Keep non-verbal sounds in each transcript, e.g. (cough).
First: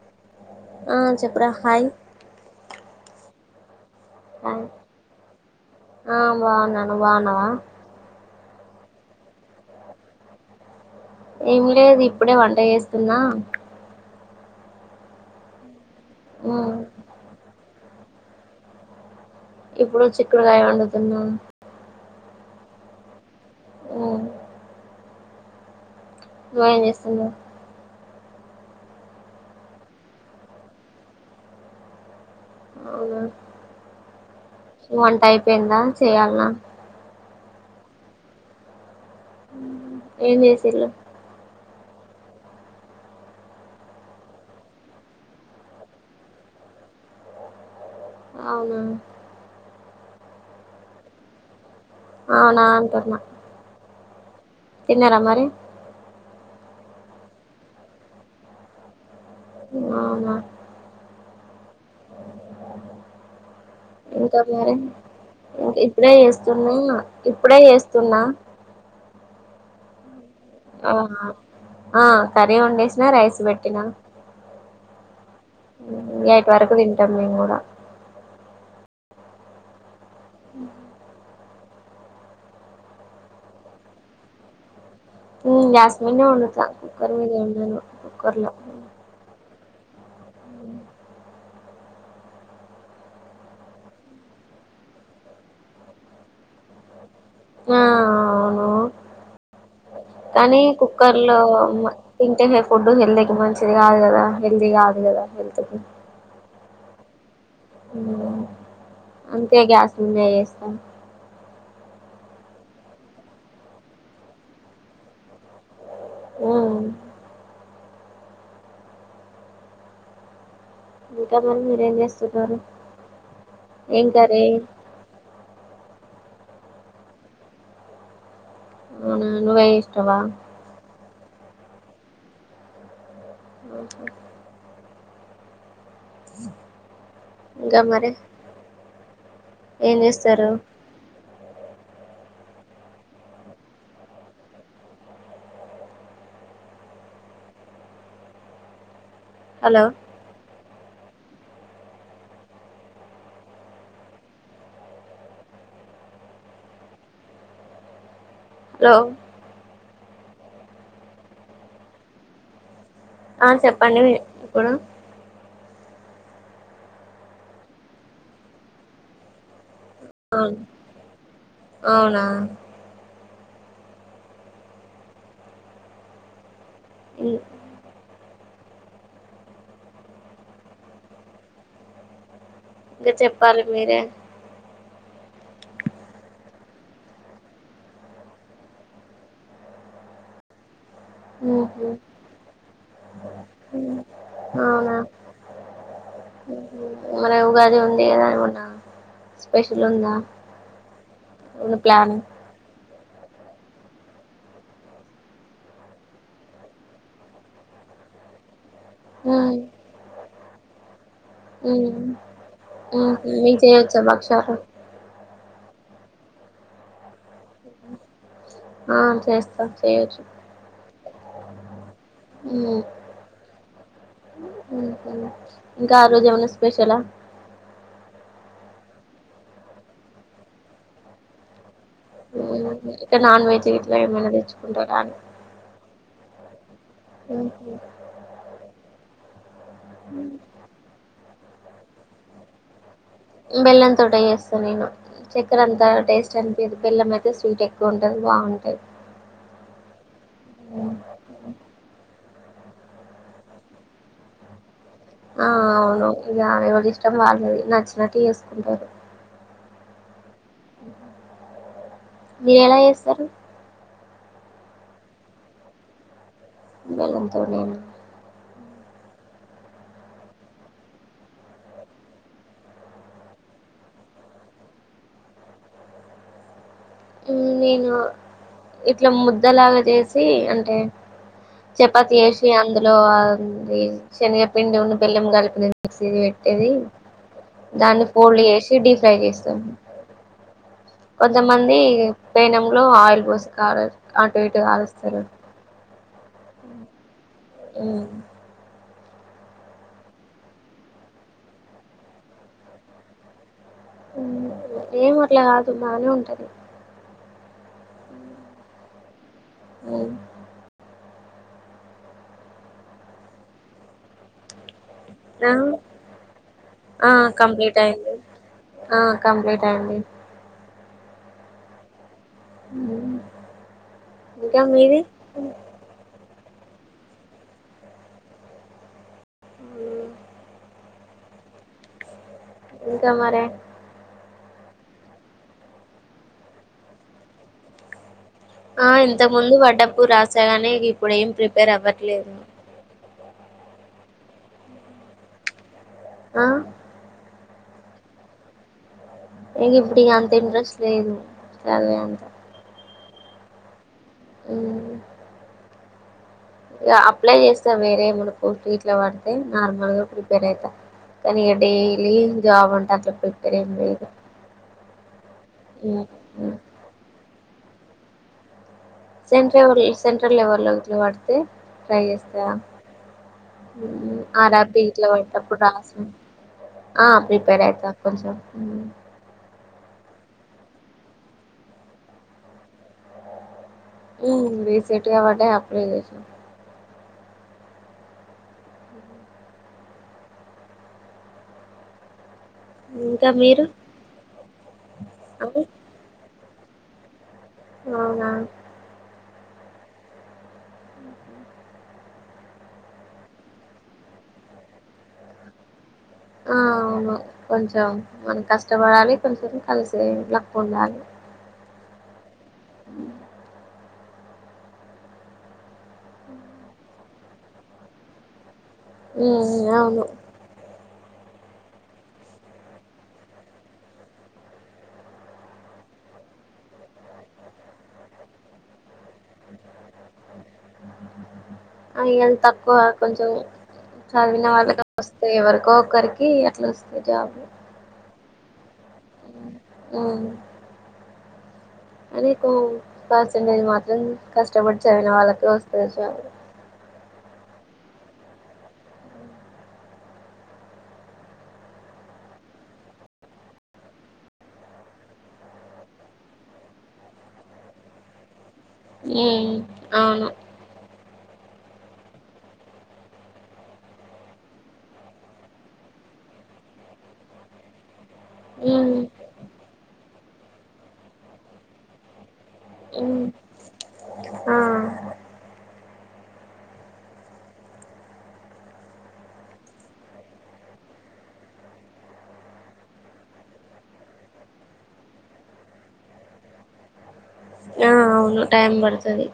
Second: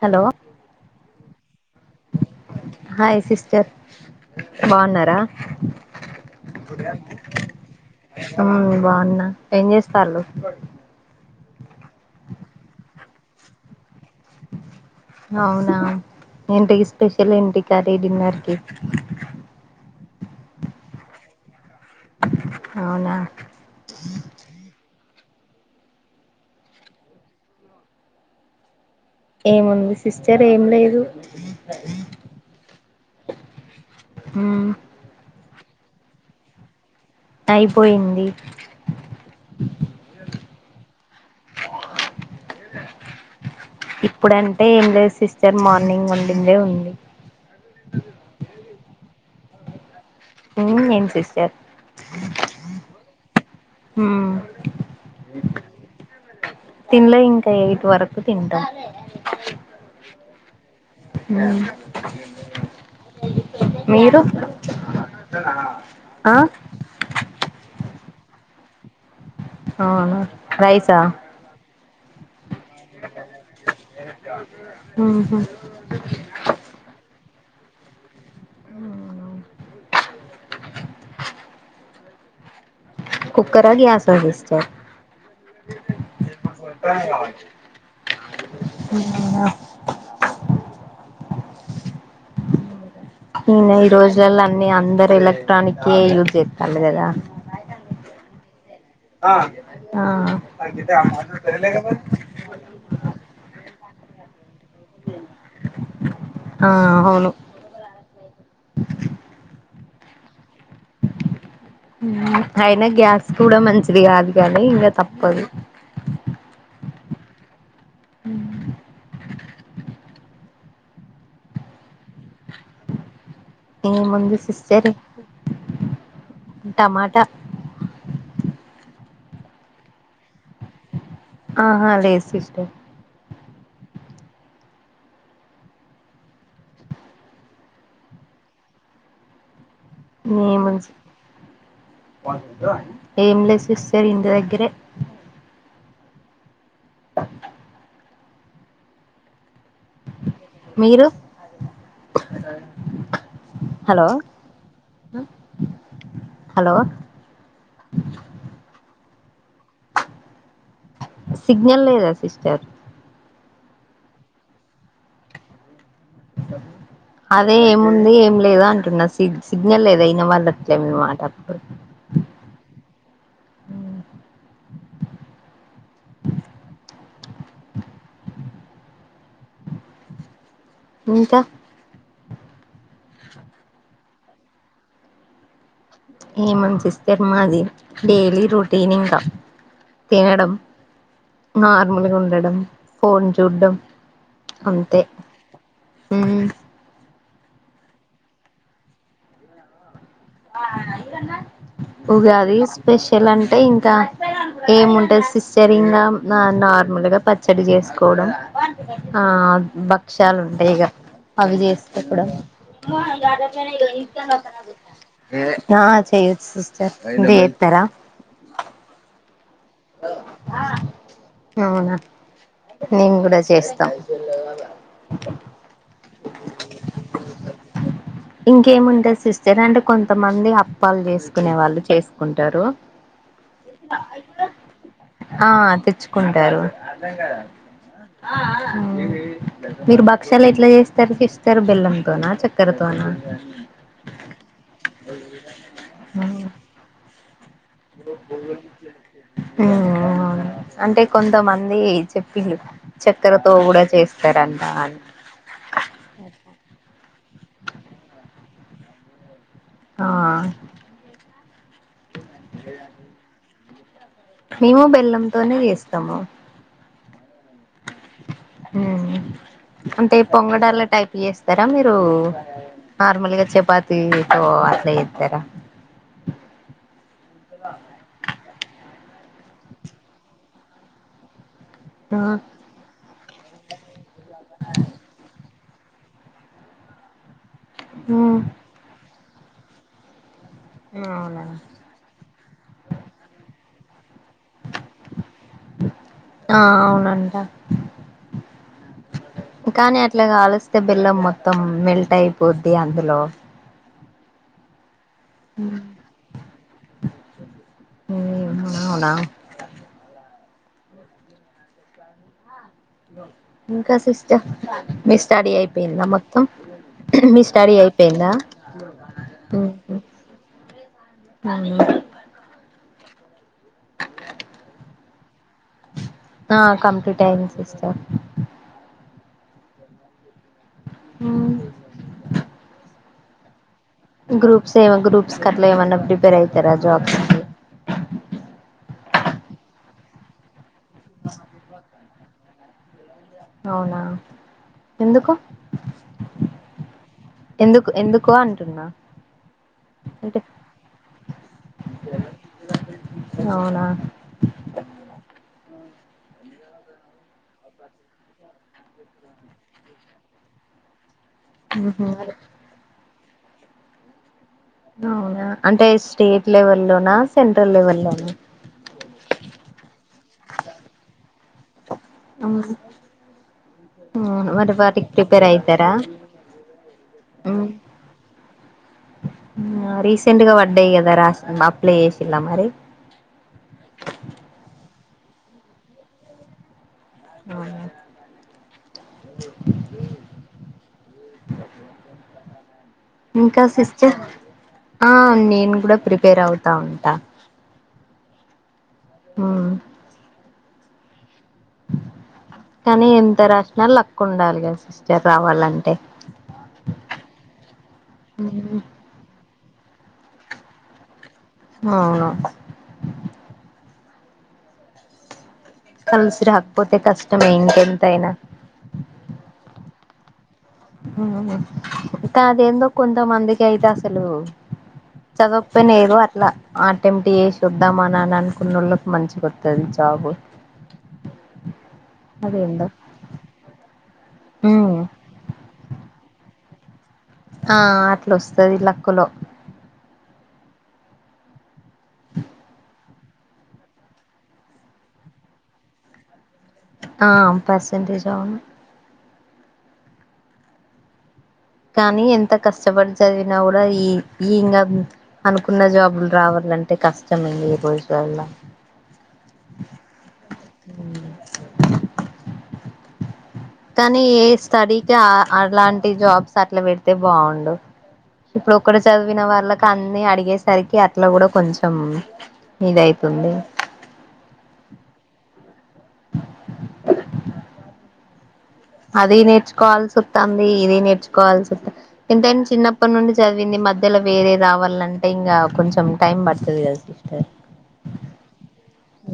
Hello అ చెప్పు రా హి హాయ్ సిస్టర్ ఆ బాగున్నారా ఆ బాగున్నాను నువ్వు బాగున్నావా ఉమ్ బాగున్నా ఏం చేస్తుండ్ల ఏం లేదు ఇప్పుడే వంట చేస్తున్న అవునా ఉమ్, ఎంటి స్పెషల్ ఏంటి కర్రి డిన్నర్ కి ఇప్పుడు చిక్కుడుకాయ వండుతున్నా అవునా ఉమ్, నువ్వేం చేస్తున్నావ్ ఏముంది సిస్టర్ ఏం లేదు అవునా మ్మ్ వంట అయిపోయి రా చేయాల అ అయిపోయింది ఏం చేసిల్లు ఇప్పుడంటే ఏం లేదు సిస్టర్ మార్నింగ్ వండిందే ఉంది అవునా ఉం ఏం సిస్టర్ ఆ న అంటున్న ఉం తిన్లే ఇంకా ఎయిట్ వరకు తింటం అవునా మ్ ఇంకా మరి ఇప్పుడే ఆ చేస్తున్నా ఇప్పుడే ఏస్తున్నా అవునా ఆ రైసా ఆ కర్రీ వండేసినా రైస్ పెట్టినా మ్మ్ హు ఎయిట్ వరకు తింటం మేము గూడా ఉ కుక్కర్ ఆ గ్యాస్ ఆ సిస్టర్ మ్ గ్యాస్ మీదనే ఒండుతా కుక్కర్ మీద వండను కుక్కర్ లో అవునా, మ్ న ఈ రోజులల్ల అన్నీ అందరు ఎలక్ట్రానిక్ ఏ యూజ్ జేత్తాల్లు కదా ఆ అవును ఆ కానీ కుక్కర్ లో తింటేే ఫుడ్ హెల్త్ కి మంచిది కాదు కదా హెల్తీ కాదు కదా హెల్త్ కి ఆ అవును హమ్ అంతే గ్యాస్ ఎంజాయ్ చేస్తాం మ్ అయినా గ్యాస్ కూడా మంచిది కాదు కానీ ఇంకా తప్పదు మ్ హ్మ్ ఇంకా మరి మీరేం చేస్తున్నారు ఏం ఉంది సిస్టర్ టమాటా అవునా నువ్వే ఇష్టవా ఆహా లేదు సిస్టర్ ఆహా ఇంకా మరి ఏం చేస్తారు ఏముంది ఏం లేదు సిస్టర్ ఇంటి దగ్గరే అలో మీరు? అలో సిగ్నల్ లేదా సిస్టర్ ఆ చెప్పండి ఇప్పుడు అదే ఏం ఉంది ఏం లేదు అంటున్నా సి సి లేదు లేదు అవును వినబడట్లే మీ మాటలు అవునా ఇ ఇంకా కా చెప్పాలి మీరే ఏముంది సిస్టర్ మాది డైలీ రోటీన్ ఇంకా తినడం ఉహు నార్మల్గా ఉండడం ఫోన్ చూడ్డం అవునా అంతే హ్ మన ఉగాది ఉండే కదా ఏమన్నా స్పెషల్ ఉందా ఏమన్నా ప్లాన్ ఉగాది స్పెషల్ అం టే ఇంకా ఏముంటది సిస్టర్ ఇంగ నార్మల్గా పచ్చడి చేసుకోవడం. ఆ ఉమ్, బక్ష ల్ ఉంటాయి ఇగ అవి చేస్త ఉమ్, ఇప్పుడు ఉమ్, మీకు చేయొచ్చా భక్షాలు ఆ చేయచ్చు సిస్టర్ ఉంటే చేత్తరా ఆ చేస్తా చేయచ్చు అవునా ఉమ్ మేము కూడా చేస్తాం హ్ హ్ ఇంకా ఆ రోజు ఏమన్న స్పెషలా ఏముంటది. సిస్టర్ అంటే కొంతమంది అప్పాలు చేసుకునే వాళ్ళు చేసుకుంటారు హు ఇక నాన్ వెజ్ గిట్ల ఏమన్న తెచ్చుకో ఆ తెచ్చు కుంటరు ఉమ్, ఉ మీరు భక్షలు ఎట్లా చేస్తారు సిస్టర్ ర్ బెల్లంతోన, చెక్కరతోనా బెల్లం తోటే చేస్తా నేను చక్కెర అంతా టేస్ట్ అనిపియ్యది బెల్లం అయితే సూ హ్ హు అంటే కొంతమంది చెప్పి ప్పిళ్ళు చక్కెరతో కూడా చేస్తారంట అని ఆ అవును ఇగ ఎవలి ఇస్ ష్టం వాళ్ళది నచ్చినట్లు చేసుకుంటారు. ఆ మీరెల చేస్తరు మేము బెల్లంతోనే చేస్తము బెల్లంతోనే ఉమ్ అంటే పొంగడాల టైప్ చేస్తార మీరు నార్మల్గా చపాతి తో అట్ల జేత్తర నేను ఆ ఇట్ల ముద్దలాగా చేసి అంటే చపాతి ఆ ఏశి అందులో ఆ.. ప్లీజ్ శనిగ పిండి ఉన్న బెల్లం గల్పింది నీ సీది వెట్టేది దాన్ని ఉమ్ ఫోల్డ్ జేసి డిఫ్రై జేస్త టం అవునా కొంతమంది పెనం లో ఆయిల్ పోసు కారు అటు ఇటు కాలుస్తారు ఆ అవునంట ఊ కాని అట్ల కాలిస్తే బెల్లం మొత్తం మెల్ట్ అయిపోద్ది అందులో ఉ.. ఉ ఏము అట్ల కాదు బానే ఉంటది అ.. అవునా అవు ఇంకా సిస్ట మీ స్టడీ ఆ, అయిపోయిందా మొత్తం ఆ, హు.. హు.. మీ స్టడీ కంప్లీట్ అయింది అయిపోయిందా ఆ, కంప్లీట్ అ.. అయింది ఇంకా మీది ఆ కంప్యూటర్ అయ్యింది సిస్టర్ ఉహ ఇంకా మరే గ్రూప్స్ ఏమ గ్రూప్స్ కట్లా ఏమన్నా ప్రిపేర్ అయితారా జాబ్స్కి ఆ ఇంతకు ముందు వడ్డప్పు రాసాగానీ ఇప్పుడు ఏం ప్రిపేర్ అవ (inaudible) అవునా ఎందుకు ఆ ఎందుకు ఎందుకో అంటున్నా ఎక ఇప్పుటి అంత అంటే ఇంట్రెస్ట్ లేదు చదివే అంత అవునా ఉ ఇక అప్లై చేస్తా వేరే మడు కో ఇట్లా పడితే నార్మల్గా ప్రిపేర్ అయిత తనీ ఉహు. డైలీ జాబ్ అంటా ఇకర అవునా అంటే స్టేట్ లెవెల్ లోనా సెంట్రల్ లెవెల్ లోన సెంట్రల్ వైస్ సెంట్రల్ లవెల్లో ఉద్యోగాలు (unintelligible) ట్రై చేస్తా ఆ మరి రాపీ ఇట్లో వాటికి ప్రిపేర్ పెట్టేప్పుడు అయితారా హ ప్రిపేర్ అవుతాను కొంచెం రీసెంట్ గా పడ్డాయి కదా లాస్ట్ అప్లై చేసిలా మరి రీసెంట్ గా పడ్డాయి అప్లై చేసినం ఆ ఇంకా సిస్టర్ ఆ అ నేను కూడా ప్రిపేర్ అవు తా ఉంటా అవునా ఆ కానీ ఎంత రాసిన లక్కు ఉండాలి కదా సిస్టర్ రావాలంటే ఆ అవును కొంచెం మనం కష్టపడాలి కొంచెం కలిసే లక్ ఉండాలి అవును ఉ కలసి రాకపోతే కష్టమే ఇంకెంత అయినా ఉ అవును ఇంకా అదేందో కొంతమందికి అయితే అసలు చదకపోయినా ఏదో అట్లా ఆటెంట్ చే సొద్దామ అని అనుకున్నళ్ళు ఆ ఇగ తక్కువ అదేందో కొంచం చదివిన వాళ్ళకి వస్తాయి ఎవరికో ఒకరికి అట్లా వస్తాయి జాబ్లు ఆ వస్తది లక్కులో ఊ అదేంటో పర్సంటేజ్ మాత్రం కష్టపడి చదివిన వాళ్ళకి వస్తుంది చాలు ఆ పర్సెంటేజ్ అవును కానీ ఎంత కష్టపడి చదివినా కూడా ఈ ఈ ఇంగా అనుకున్న జాబులు రావాలంటే కష్టమండి ఈ రోజు వల్లా ఈ అవును కానీ ఏ స్టడీకి అ అలాంటి జాబ్స్ అట్లా పెడితే బాగుండు ఇప్పుడు మ్మ్ ఒకటి చదివిన వాళ్ళకి అం అన్ని అడిగేసరికి అట్లా కూడా కొంచెం ఇం ఇదయితుంది ఆ అది నేర్చుకోవాల్సి వస్తుంది ఇది నేర్చుకోవాల్సి వస్తాంది ఎంతయినా చిన్నప్పటి నుండి చదివింది మధ్యలో వేరే రావాలంటే ఇంకా కొంచెం టైం పడుతుంది కదా సిస్టర్ ఆ అవును టైం పడతది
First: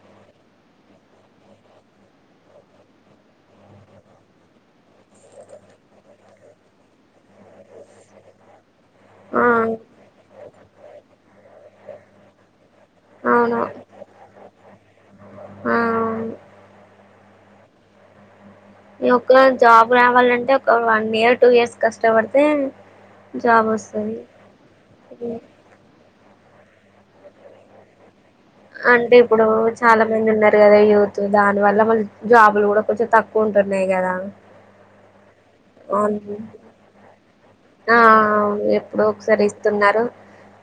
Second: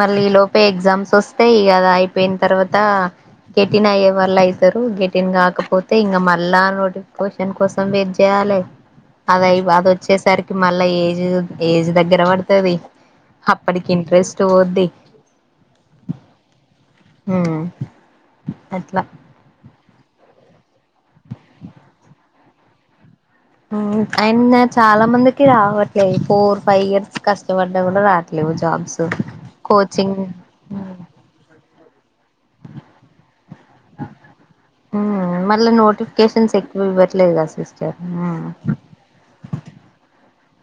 మళ్ళీ ఈ లోపే ఎగ్జామ్స్ వస్తాయి ఇగా అయిపోయిన తర్వాత గెటిన్ అయ్యే వాళ్ళు అవుతారు గెటిన్ కాకపోతే ఇంకా మళ్ళా నోటిఫికేషన్ కోసం వెయిట్ చేయాలే ఆ అది అది వచ్చేసరికి మళ్ళా ఏజ్ ఏజ్ దగ్గర పడుతుది అవును అప్పటికి ఇంట్రెస్ట్ పోద్ది ఆ అవును ఊ ఈ ఒక్క జాబ్ రావాలంటే ఒక వన్ ఇయర్ టూ ఇయర్స్ కష్టపడితే జాబ్ వస్తది అయినా చాలా మందికి రావట్లేదు ఫోర్ ఫైవ్ ఇయర్స్ కష్టపడ్డా కూడా రాదు అంటే ఇప్పుడు చాలా మంది ఉన్నారు కదా యూత్ దాని వల్ల మళ్ళ జాబులు కూడా కొంచెం తక్కువే మళ్ళా అవును నోటిఫికేషన్స్ ఎక్కువ పెట్టలేదు కాదా ఆ అవును ఎప్పుడు ఒకసారి ఇస్తున్నారు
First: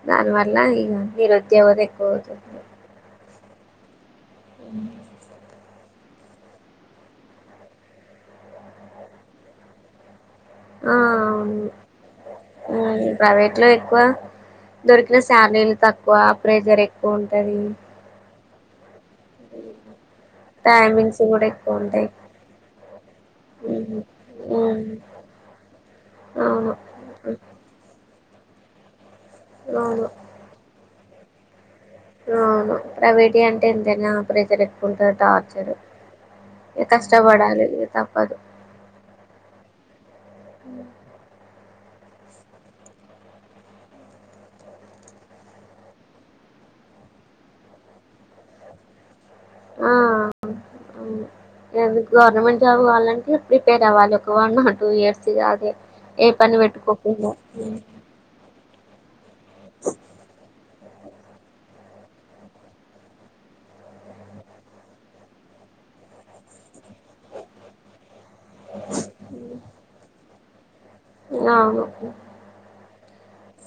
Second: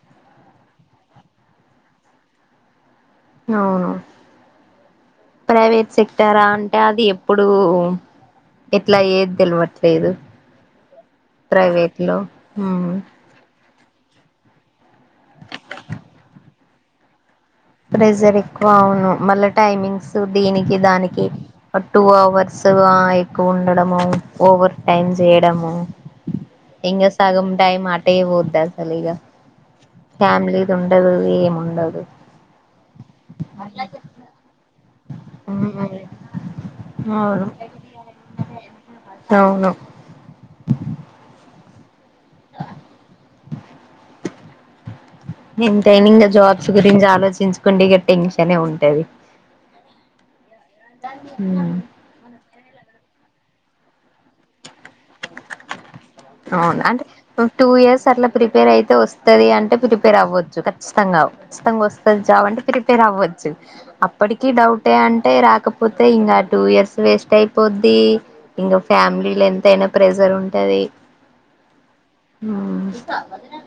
దానివల్ల ఈ నిరుద్యోగుత ఎక్కువ అవుంది అవును ప్రైవేట్ చెప్పురందే అంటే అది ఎప్పుడూ ఎట్లా ఏది తెలువట్లేదు ఆ అవును ప్రైవేట్ లో తక్కువ దొరికిన శాలరీలు తక్కువ ప్రెజర్ ఎక్కువ ఉంటుంది ప్రెజరింగ్ అవును మళ్ళా టైమింగ్స్ దీనికి టైమింగ్స్ దానికి కూడా ఎక్కువ టూ ఉంటాయి అవర్స్ ఎక్కువ ఉండడము ఉమ్, ఓవర్ ఉమ్, టైమ్ చేయడము అవును ఇంకా సగం టైం ఆ తేవద్దు అస్సలు ఇగా అవును ఫ్యామిలీద ఉ ఉండదు అవును ప్రైవేటీ అంటే ఎంతైనా ప్రెజర్ ఎక్కువ ఉంటారు టార్చర్ ఉమ్ ఇ అవును కష్టపడాలి ఇ తప్పదు అవును ఎ టైన్ ఇంకా జాబ్స్ గురించి ఆలోచించుకోండి ఇక టెన్షన్ ఉంటది ఉమ్ ఆది గవర్నమెంట్ జాబ్ కావాలంటే ప్రిపేర్ అవ్వాలి ఒక వన్ ఆర్ టూ ఇయర్స్ కాద అవును అంటే టూ ఇయర్స్ అట్లా ప్రిపేర్ అయి వస్తే వస్తుది అంటే ప్రిపేర్ అవ్వచ్చు ఖచ్చితంగా ఖచితంగా వస్తుంది జాబ్ అంటే ప్రిపేర్ అవ్వచ్చు అప్పటికిీ డౌటే అంటే రాకపోతే ఇంకా టూ ఇయర్స్ వేస్ట్ అయిపోద్ది ఇంకా ఫ్యామిలీలో ఎంతైనా ప్రెజర్ ఉంట అది ఆ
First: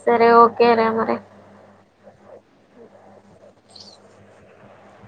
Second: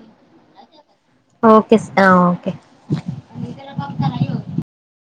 సరే ఓకే అరే మర ఓకే ఓకే